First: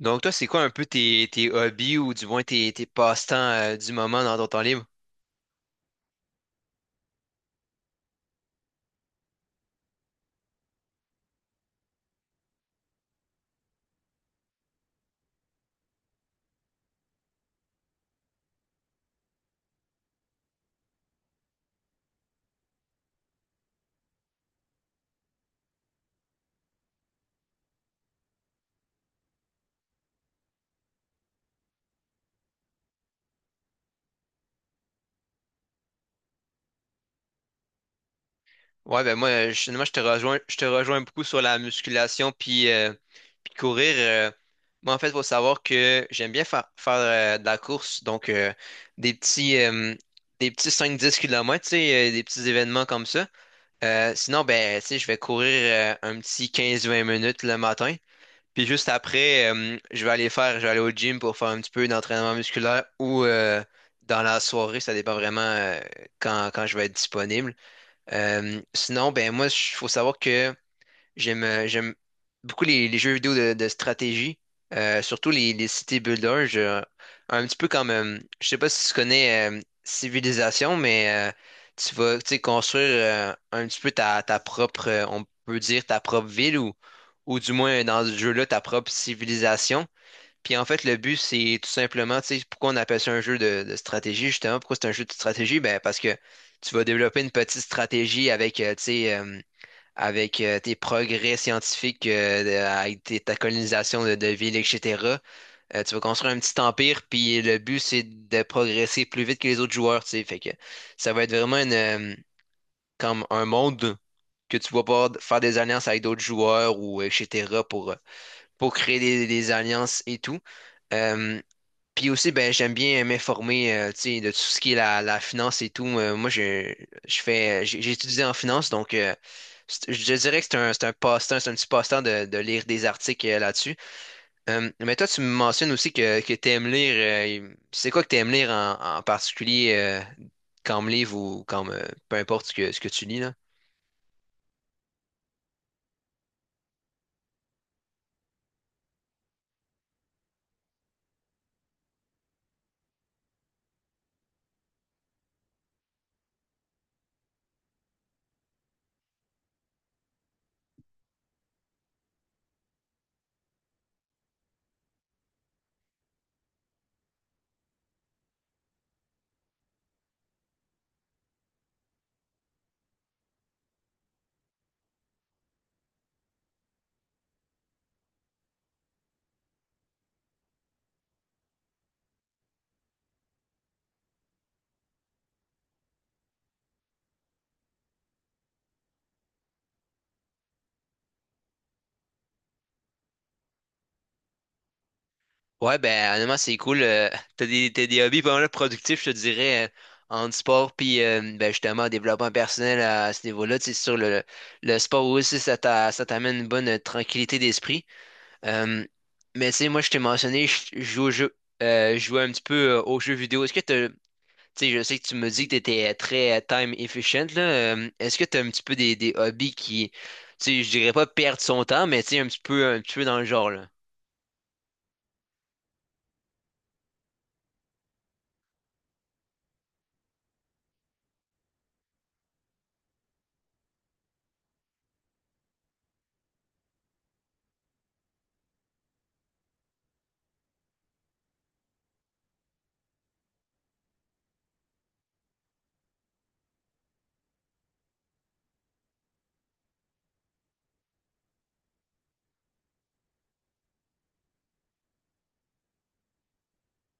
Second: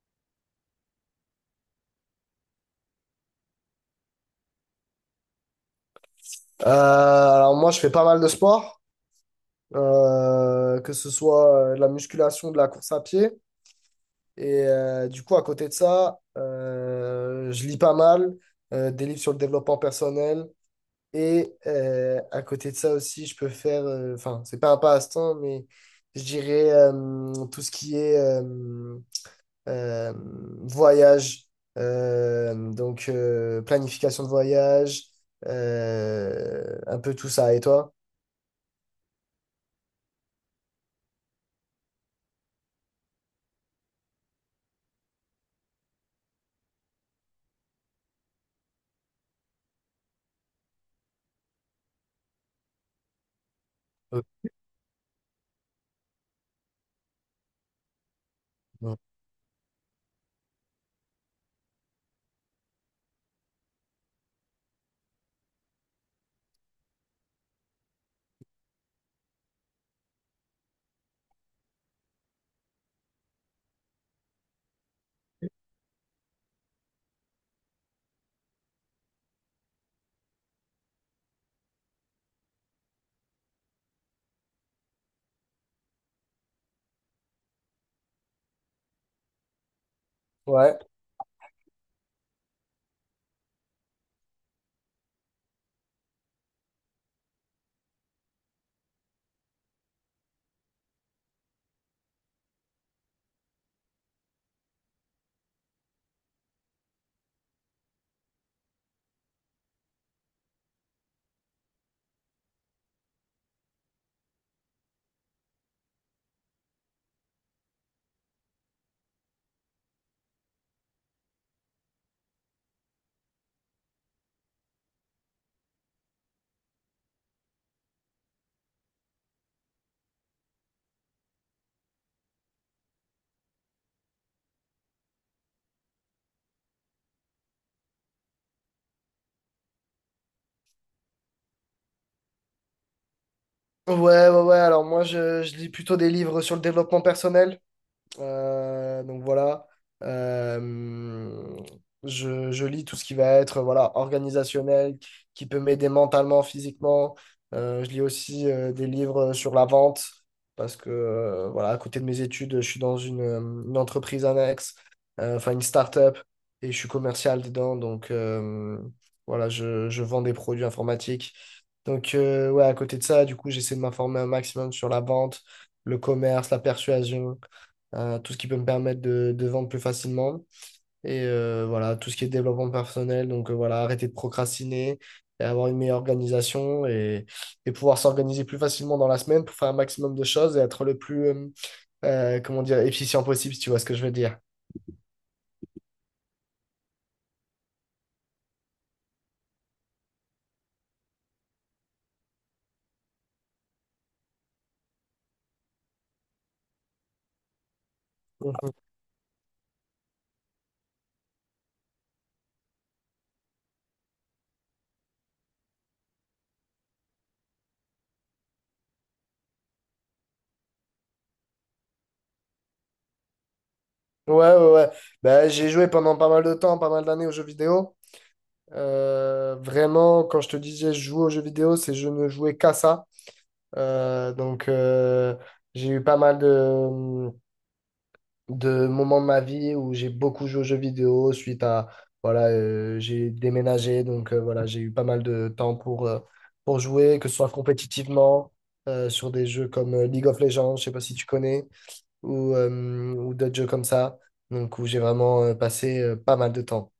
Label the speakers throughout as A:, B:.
A: Donc toi, c'est quoi un peu tes hobbies ou du moins tes passe-temps du moment dans ton temps libre?
B: Alors moi, je fais pas mal de sport, que ce soit de la musculation, de la course à pied. Du coup, à côté de ça, je lis pas mal des livres sur le développement personnel. Et à côté de ça aussi, je peux faire, enfin, c'est pas un passe-temps, mais je dirais tout ce qui est euh, voyage, donc planification de voyage, un peu tout ça. Et toi?
A: Ouais, ben moi, moi, je te rejoins beaucoup sur la musculation puis courir. Moi, en fait, il faut savoir que j'aime bien faire de la course, donc des petits, euh, des petits 5-10 km tu sais, des petits événements comme ça. Euh,
B: Euh,
A: sinon, ben, tu sais, je vais courir un petit 15-20 minutes le matin. Puis juste après, je vais aller au gym pour faire un petit peu d'entraînement musculaire ou dans la soirée, ça dépend vraiment quand je vais être disponible. Sinon, ben moi, il faut savoir que j'aime beaucoup les jeux vidéo de stratégie, surtout les city builders. Un petit peu comme, je sais pas si tu connais Civilisation, mais tu vas tu sais, construire un petit peu ta propre, on peut dire ta propre ville ou du moins dans ce jeu-là, ta propre civilisation. Puis en
B: Ouais.
A: fait, le but, c'est tout simplement, tu sais, pourquoi on appelle ça un jeu de stratégie, justement, pourquoi c'est un jeu de stratégie? Ben, parce que tu vas développer une petite stratégie avec, tu sais, avec tes progrès scientifiques, ta colonisation de villes, etc. Tu vas construire un petit empire, puis le but, c'est de progresser plus vite que les autres joueurs, tu sais. Fait que ça va être vraiment comme un monde que tu vas pouvoir faire des alliances avec d'autres joueurs ou etc. pour créer des alliances et tout. Euh, puis aussi, ben, j'aime bien m'informer, tu sais, de tout ce qui est la finance et tout. Moi, je j'ai étudié en finance, donc je dirais que c'est un passe-temps, c'est un petit passe-temps de lire des articles là-dessus. Mais toi, tu me mentionnes aussi que tu aimes lire. C'est quoi que tu aimes lire en particulier comme livre ou comme peu importe ce que tu lis là?
B: Ouais, ouais, ouais. Alors moi, je lis plutôt des livres sur le développement personnel. Donc voilà. Euh, je lis tout ce qui va être voilà, organisationnel, qui peut m'aider mentalement, physiquement. Je lis aussi des livres sur la vente, parce que voilà, à côté de mes études, je suis dans une entreprise annexe, enfin une start-up, et je suis commercial dedans. Voilà, je vends des produits informatiques. Ouais, à côté de ça, du coup, j'essaie de m'informer un maximum sur la vente, le commerce, la persuasion, tout ce qui peut me permettre de vendre plus facilement. Et voilà, tout ce qui est développement personnel. Voilà, arrêter de procrastiner et avoir une meilleure organisation et pouvoir s'organiser plus facilement dans la semaine pour faire un maximum de choses et être le plus, comment dire, efficient possible, si tu vois ce que je veux dire.
A: Ouais, ben honnêtement, c'est cool. T'as des hobbies pas mal productifs, je te dirais, en sport, puis ben, justement, en développement personnel à ce niveau-là. Tu sais, sur le sport aussi, ça t'amène une bonne tranquillité d'esprit. Euh, mais tu sais, moi, je t'ai mentionné, je joue un petit peu aux jeux vidéo. Tu sais, je sais que tu me dis que t'étais très time efficient, là. Est-ce que t'as un petit peu des hobbies qui, tu sais, je dirais pas perdre son temps, mais tu sais, un petit peu dans le genre, là.
B: Ouais, ouais, ouais. Bah, j'ai joué pendant pas mal de temps, pas mal d'années aux jeux vidéo. Vraiment, quand je te disais je joue aux jeux vidéo, c'est je ne jouais qu'à ça. Donc, j'ai eu pas mal de moments de ma vie où j'ai beaucoup joué aux jeux vidéo suite à, voilà, j'ai déménagé. Voilà, j'ai eu pas mal de temps pour jouer, que ce soit compétitivement, sur des jeux comme League of Legends, je sais pas si tu connais ou d'autres jeux comme ça. Donc, où j'ai vraiment passé pas mal de temps.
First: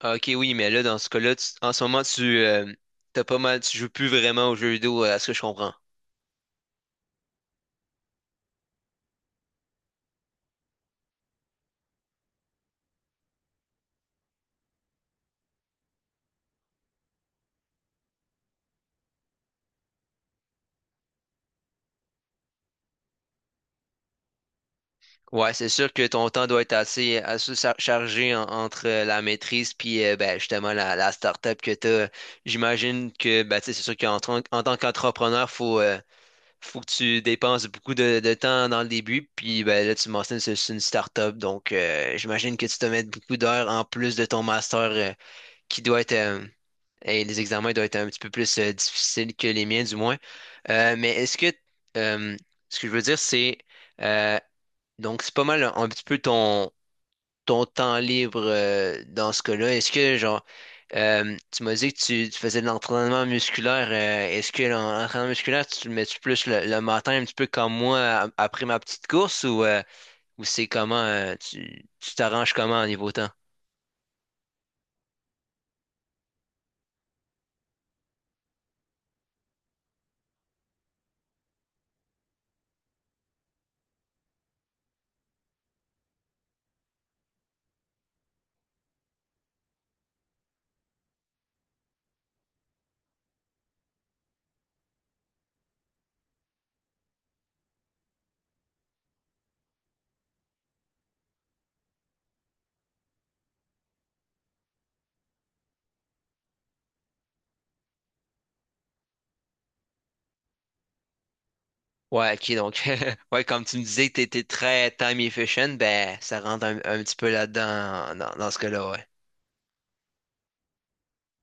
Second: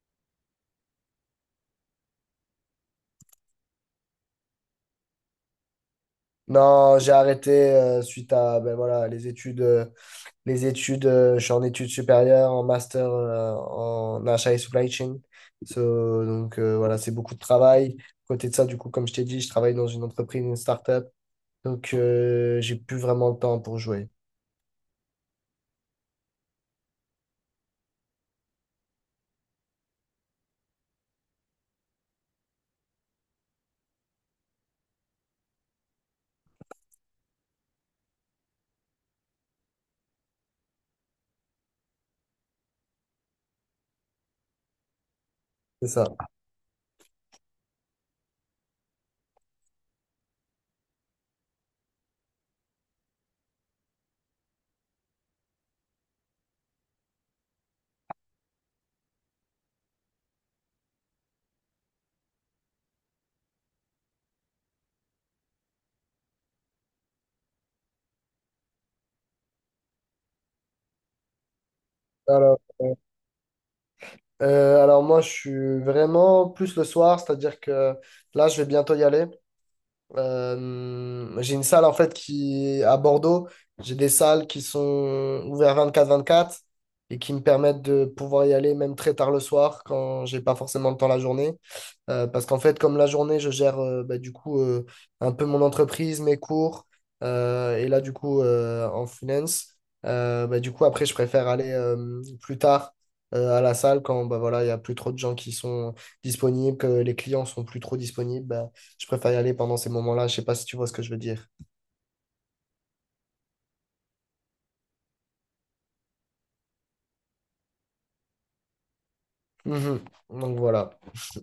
A: Ah, ok, oui, mais là, dans ce cas-là, en ce moment, tu t'as pas mal, tu joues plus vraiment aux jeux vidéo, à ce que je comprends.
B: Non, j'ai arrêté suite à ben, voilà, les études. Les études, je suis en études supérieures, en master en achat et supply chain. So, donc, voilà, c'est beaucoup de travail. À côté de ça, du coup, comme je t'ai dit, je travaille dans une entreprise, une start-up. J'ai plus vraiment le temps pour jouer.
A: Ouais, c'est sûr que ton temps doit être chargé entre la maîtrise puis ben, justement la start-up que t'as. J'imagine que ben, tu sais, c'est sûr qu'en tant qu'entrepreneur, faut, faut que tu dépenses beaucoup de temps dans le début. Puis ben, là, tu mentionnes que c'est une start-up, donc j'imagine que tu te mets beaucoup d'heures en plus de ton master qui
B: C'est
A: doit
B: ça.
A: être. Et les examens doivent être un petit peu plus difficiles que les miens, du moins. Mais est-ce que euh, Ce que je veux dire, c'est euh, donc c'est pas mal un petit peu ton temps libre dans ce cas-là. Est-ce que genre tu m'as dit que tu faisais de l'entraînement musculaire. Est-ce que l'entraînement musculaire, tu le mets-tu plus le matin un petit peu comme moi après ma petite course ou c'est comment tu t'arranges
B: Alors,
A: comment au niveau temps?
B: alors moi, je suis vraiment plus le soir, c'est-à-dire que là, je vais bientôt y aller. J'ai une salle en fait qui à Bordeaux, j'ai des salles qui sont ouvertes 24-24 et qui me permettent de pouvoir y aller même très tard le soir quand j'ai pas forcément le temps la journée. Parce qu'en fait, comme la journée, je gère bah, un peu mon entreprise, mes cours, et là, en finance, bah, du coup, après, je préfère aller plus tard à la salle quand bah, voilà, il n'y a plus trop de gens qui sont disponibles, que les clients sont plus trop disponibles. Bah, je préfère y aller pendant ces moments-là. Je sais pas si tu vois ce que je veux dire.
A: Ouais, ok, donc, ouais, comme tu me disais que t'étais très time efficient, ben, ça rentre un petit peu là-dedans, dans ce cas-là, ouais.
B: Mhm. Donc voilà.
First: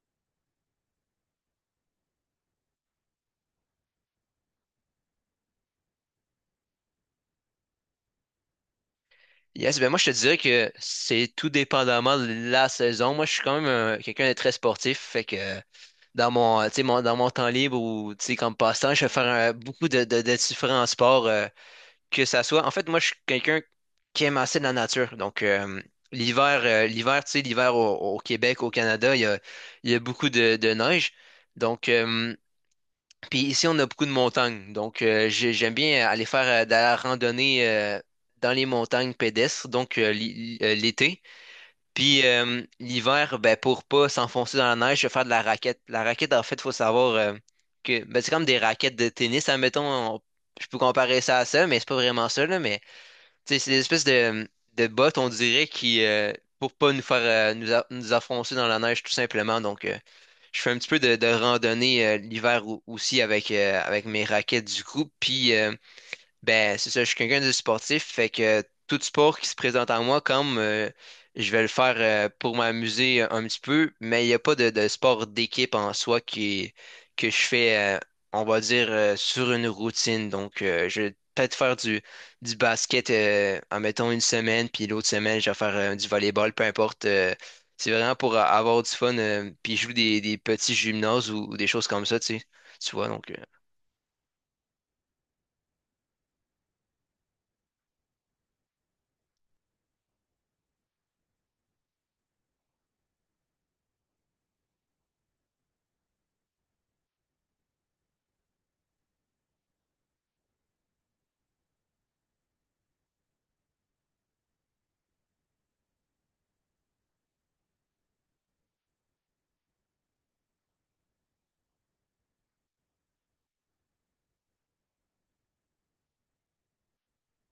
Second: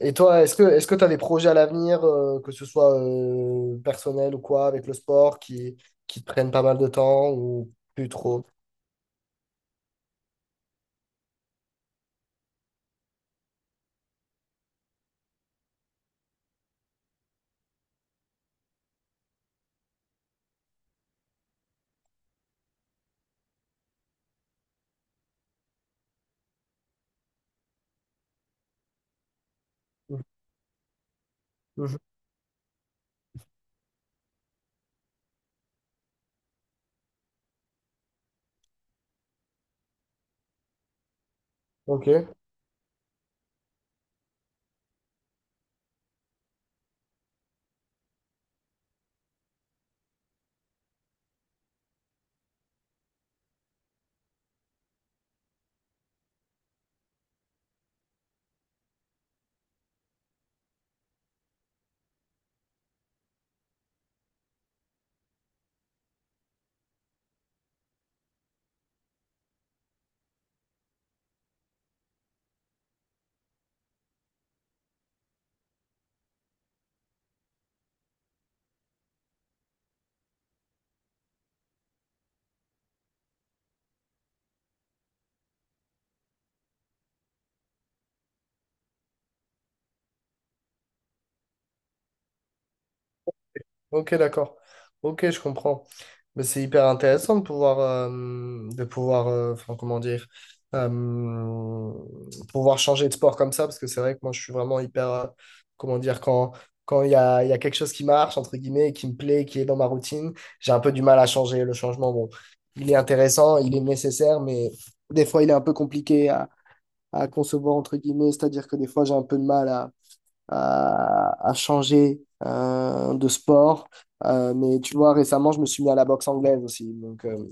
B: Et toi, est-ce que tu as des projets à l'avenir, que ce soit personnel ou quoi, avec le sport, qui te prennent pas mal de temps ou plus trop?
A: Yes, ben, moi, je te dirais que c'est tout dépendamment de la saison. Moi, je suis quand même quelqu'un de très sportif, fait que dans mon, tu sais, dans mon temps libre ou, tu sais, comme passe-temps, je vais faire beaucoup de différents sports, que ça soit. En fait, moi, je suis quelqu'un qui aime assez la nature. Donc, l'hiver, tu sais, l'hiver au Québec, au Canada, il y a beaucoup de neige. Donc,
B: Mhm.
A: euh, Puis ici, on a beaucoup de montagnes. Donc, j'aime bien aller faire de la randonnée dans les montagnes pédestres, donc l'été.
B: Ok,
A: Puis l'hiver, ben, pour pas s'enfoncer dans la neige, je vais faire de la raquette. La raquette, en fait, il faut savoir que ben, c'est comme des raquettes de tennis, admettons. on- je peux comparer ça à ça, mais c'est pas vraiment ça, là, mais tu sais, c'est des espèces de bottes, on dirait, qui, pour pas nous faire nous enfoncer dans la neige, tout simplement. Donc, je fais un petit peu de randonnée l'hiver aussi avec, mes raquettes du coup. Puis, ben, c'est ça, je suis quelqu'un de sportif, fait que tout sport qui se présente à moi, comme je vais le faire pour m'amuser un petit peu, mais il n'y a pas de sport d'équipe en soi que je fais, on va dire, sur une routine. Donc, je vais peut-être faire du basket, en mettant une semaine, puis l'autre semaine, je vais faire du volleyball, peu importe. C'est vraiment pour avoir du fun, puis je joue des petits gymnases ou des choses comme ça, tu sais, tu vois,
B: ok, d'accord. Ok, je comprends. Mais c'est hyper intéressant de pouvoir, enfin, comment dire, euh, pouvoir changer de sport comme ça, parce que c'est vrai que moi, je suis vraiment hyper, comment dire, quand, quand il y a quelque chose qui marche, entre guillemets, et qui me plaît, qui est dans ma routine, j'ai un peu du mal à changer. Le changement, bon, il est intéressant, il est nécessaire, mais des fois, il est un peu compliqué à concevoir, entre guillemets, c'est-à-dire que des fois, j'ai un peu de mal à changer de sport. Mais tu vois, récemment, je me suis mis à la boxe anglaise aussi. Donc, euh,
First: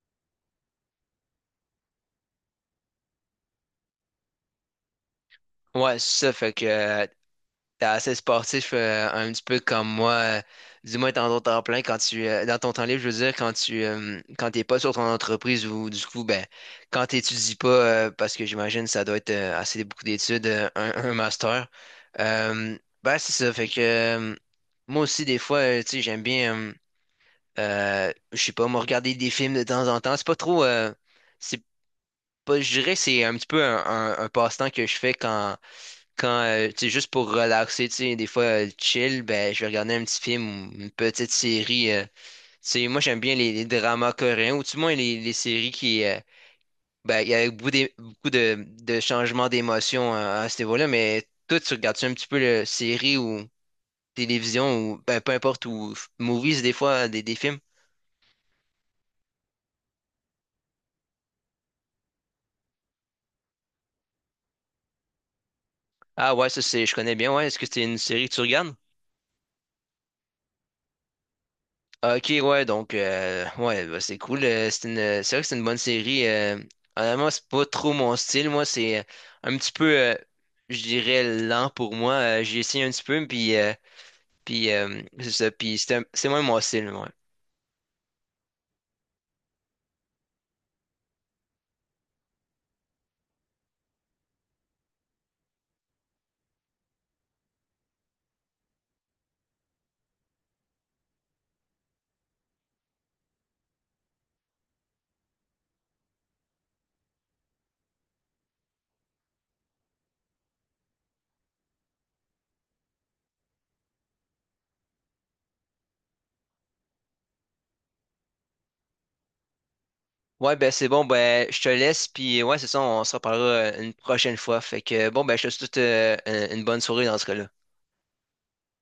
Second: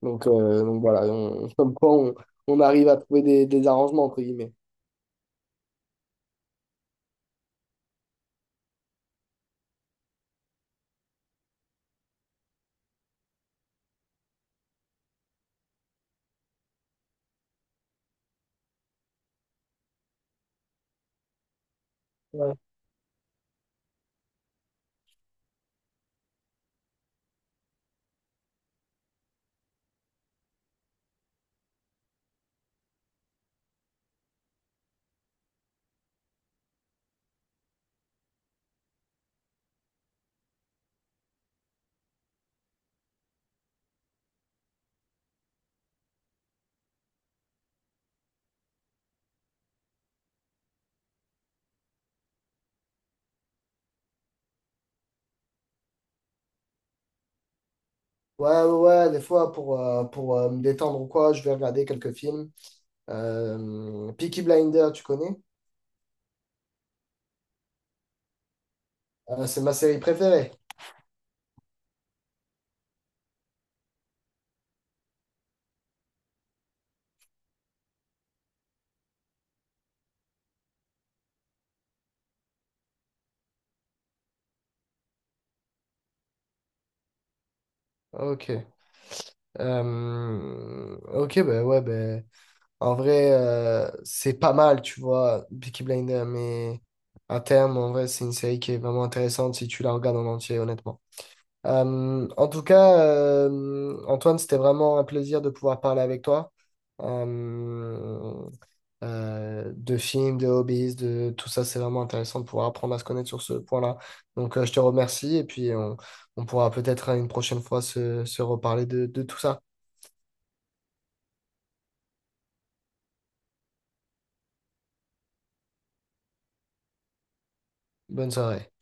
B: donc, euh, donc voilà, on, comme quoi on arrive à trouver des arrangements, entre guillemets.
A: ouais, c'est ça, fait que t'es assez sportif, un petit peu comme moi. Du moins, dans ton temps plein, quand dans ton temps libre, je veux dire, quand t'es pas sur ton entreprise ou du coup, ben, quand t'étudies pas, parce que j'imagine ça doit être assez beaucoup d'études, un master.
B: Ouais,
A: Ben, c'est ça. Fait que moi aussi, des fois, tu sais, j'aime bien, je sais pas, me regarder des films de temps en temps. C'est pas trop, c'est pas, Je dirais que c'est un petit peu un passe-temps que je fais tu sais, juste pour relaxer, tu sais, des fois, chill, ben, je vais regarder un petit film ou une petite série. Tu sais, moi, j'aime bien les dramas coréens, ou du moins les séries ben, il y a beaucoup de changements d'émotions à ce niveau-là, mais toi, tu regardes-tu un petit peu le série ou télévision ou, ben, peu importe, movies, des fois, des films?
B: ouais, ouais, ouais, des fois, pour me détendre ou quoi, je vais regarder quelques films. Peaky Blinder, tu connais?
A: Ah ouais, ça, je connais bien, ouais. Est-ce que c'est une série que tu regardes?
B: C'est ma série préférée.
A: Ah, ok, ouais, donc, ouais, bah, c'est cool. C'est vrai que c'est une bonne série. Honnêtement, c'est pas trop mon style. Moi, c'est un petit peu, je dirais, lent pour moi. J'ai essayé un petit peu, puis, puis c'est ça. Puis c'est c'est moins mon style, ouais.
B: Ok. Euh, ok, ben ouais, ben en vrai, c'est pas mal, tu vois, Peaky Blinders, mais à terme, en vrai, c'est une série qui est vraiment intéressante si tu la regardes en entier, honnêtement. En tout cas, Antoine, c'était vraiment un plaisir de pouvoir parler avec toi. Euh, de films, de hobbies, de tout ça, c'est vraiment intéressant de pouvoir apprendre à se connaître sur ce point-là. Donc, je te remercie et puis on pourra peut-être une prochaine fois se, se reparler de tout ça.
A: Ouais, ben c'est bon, ben je te laisse, puis ouais, c'est ça, on se reparlera une prochaine fois. Fait que bon, ben je te souhaite une bonne soirée dans ce cas-là.
B: Bonne soirée.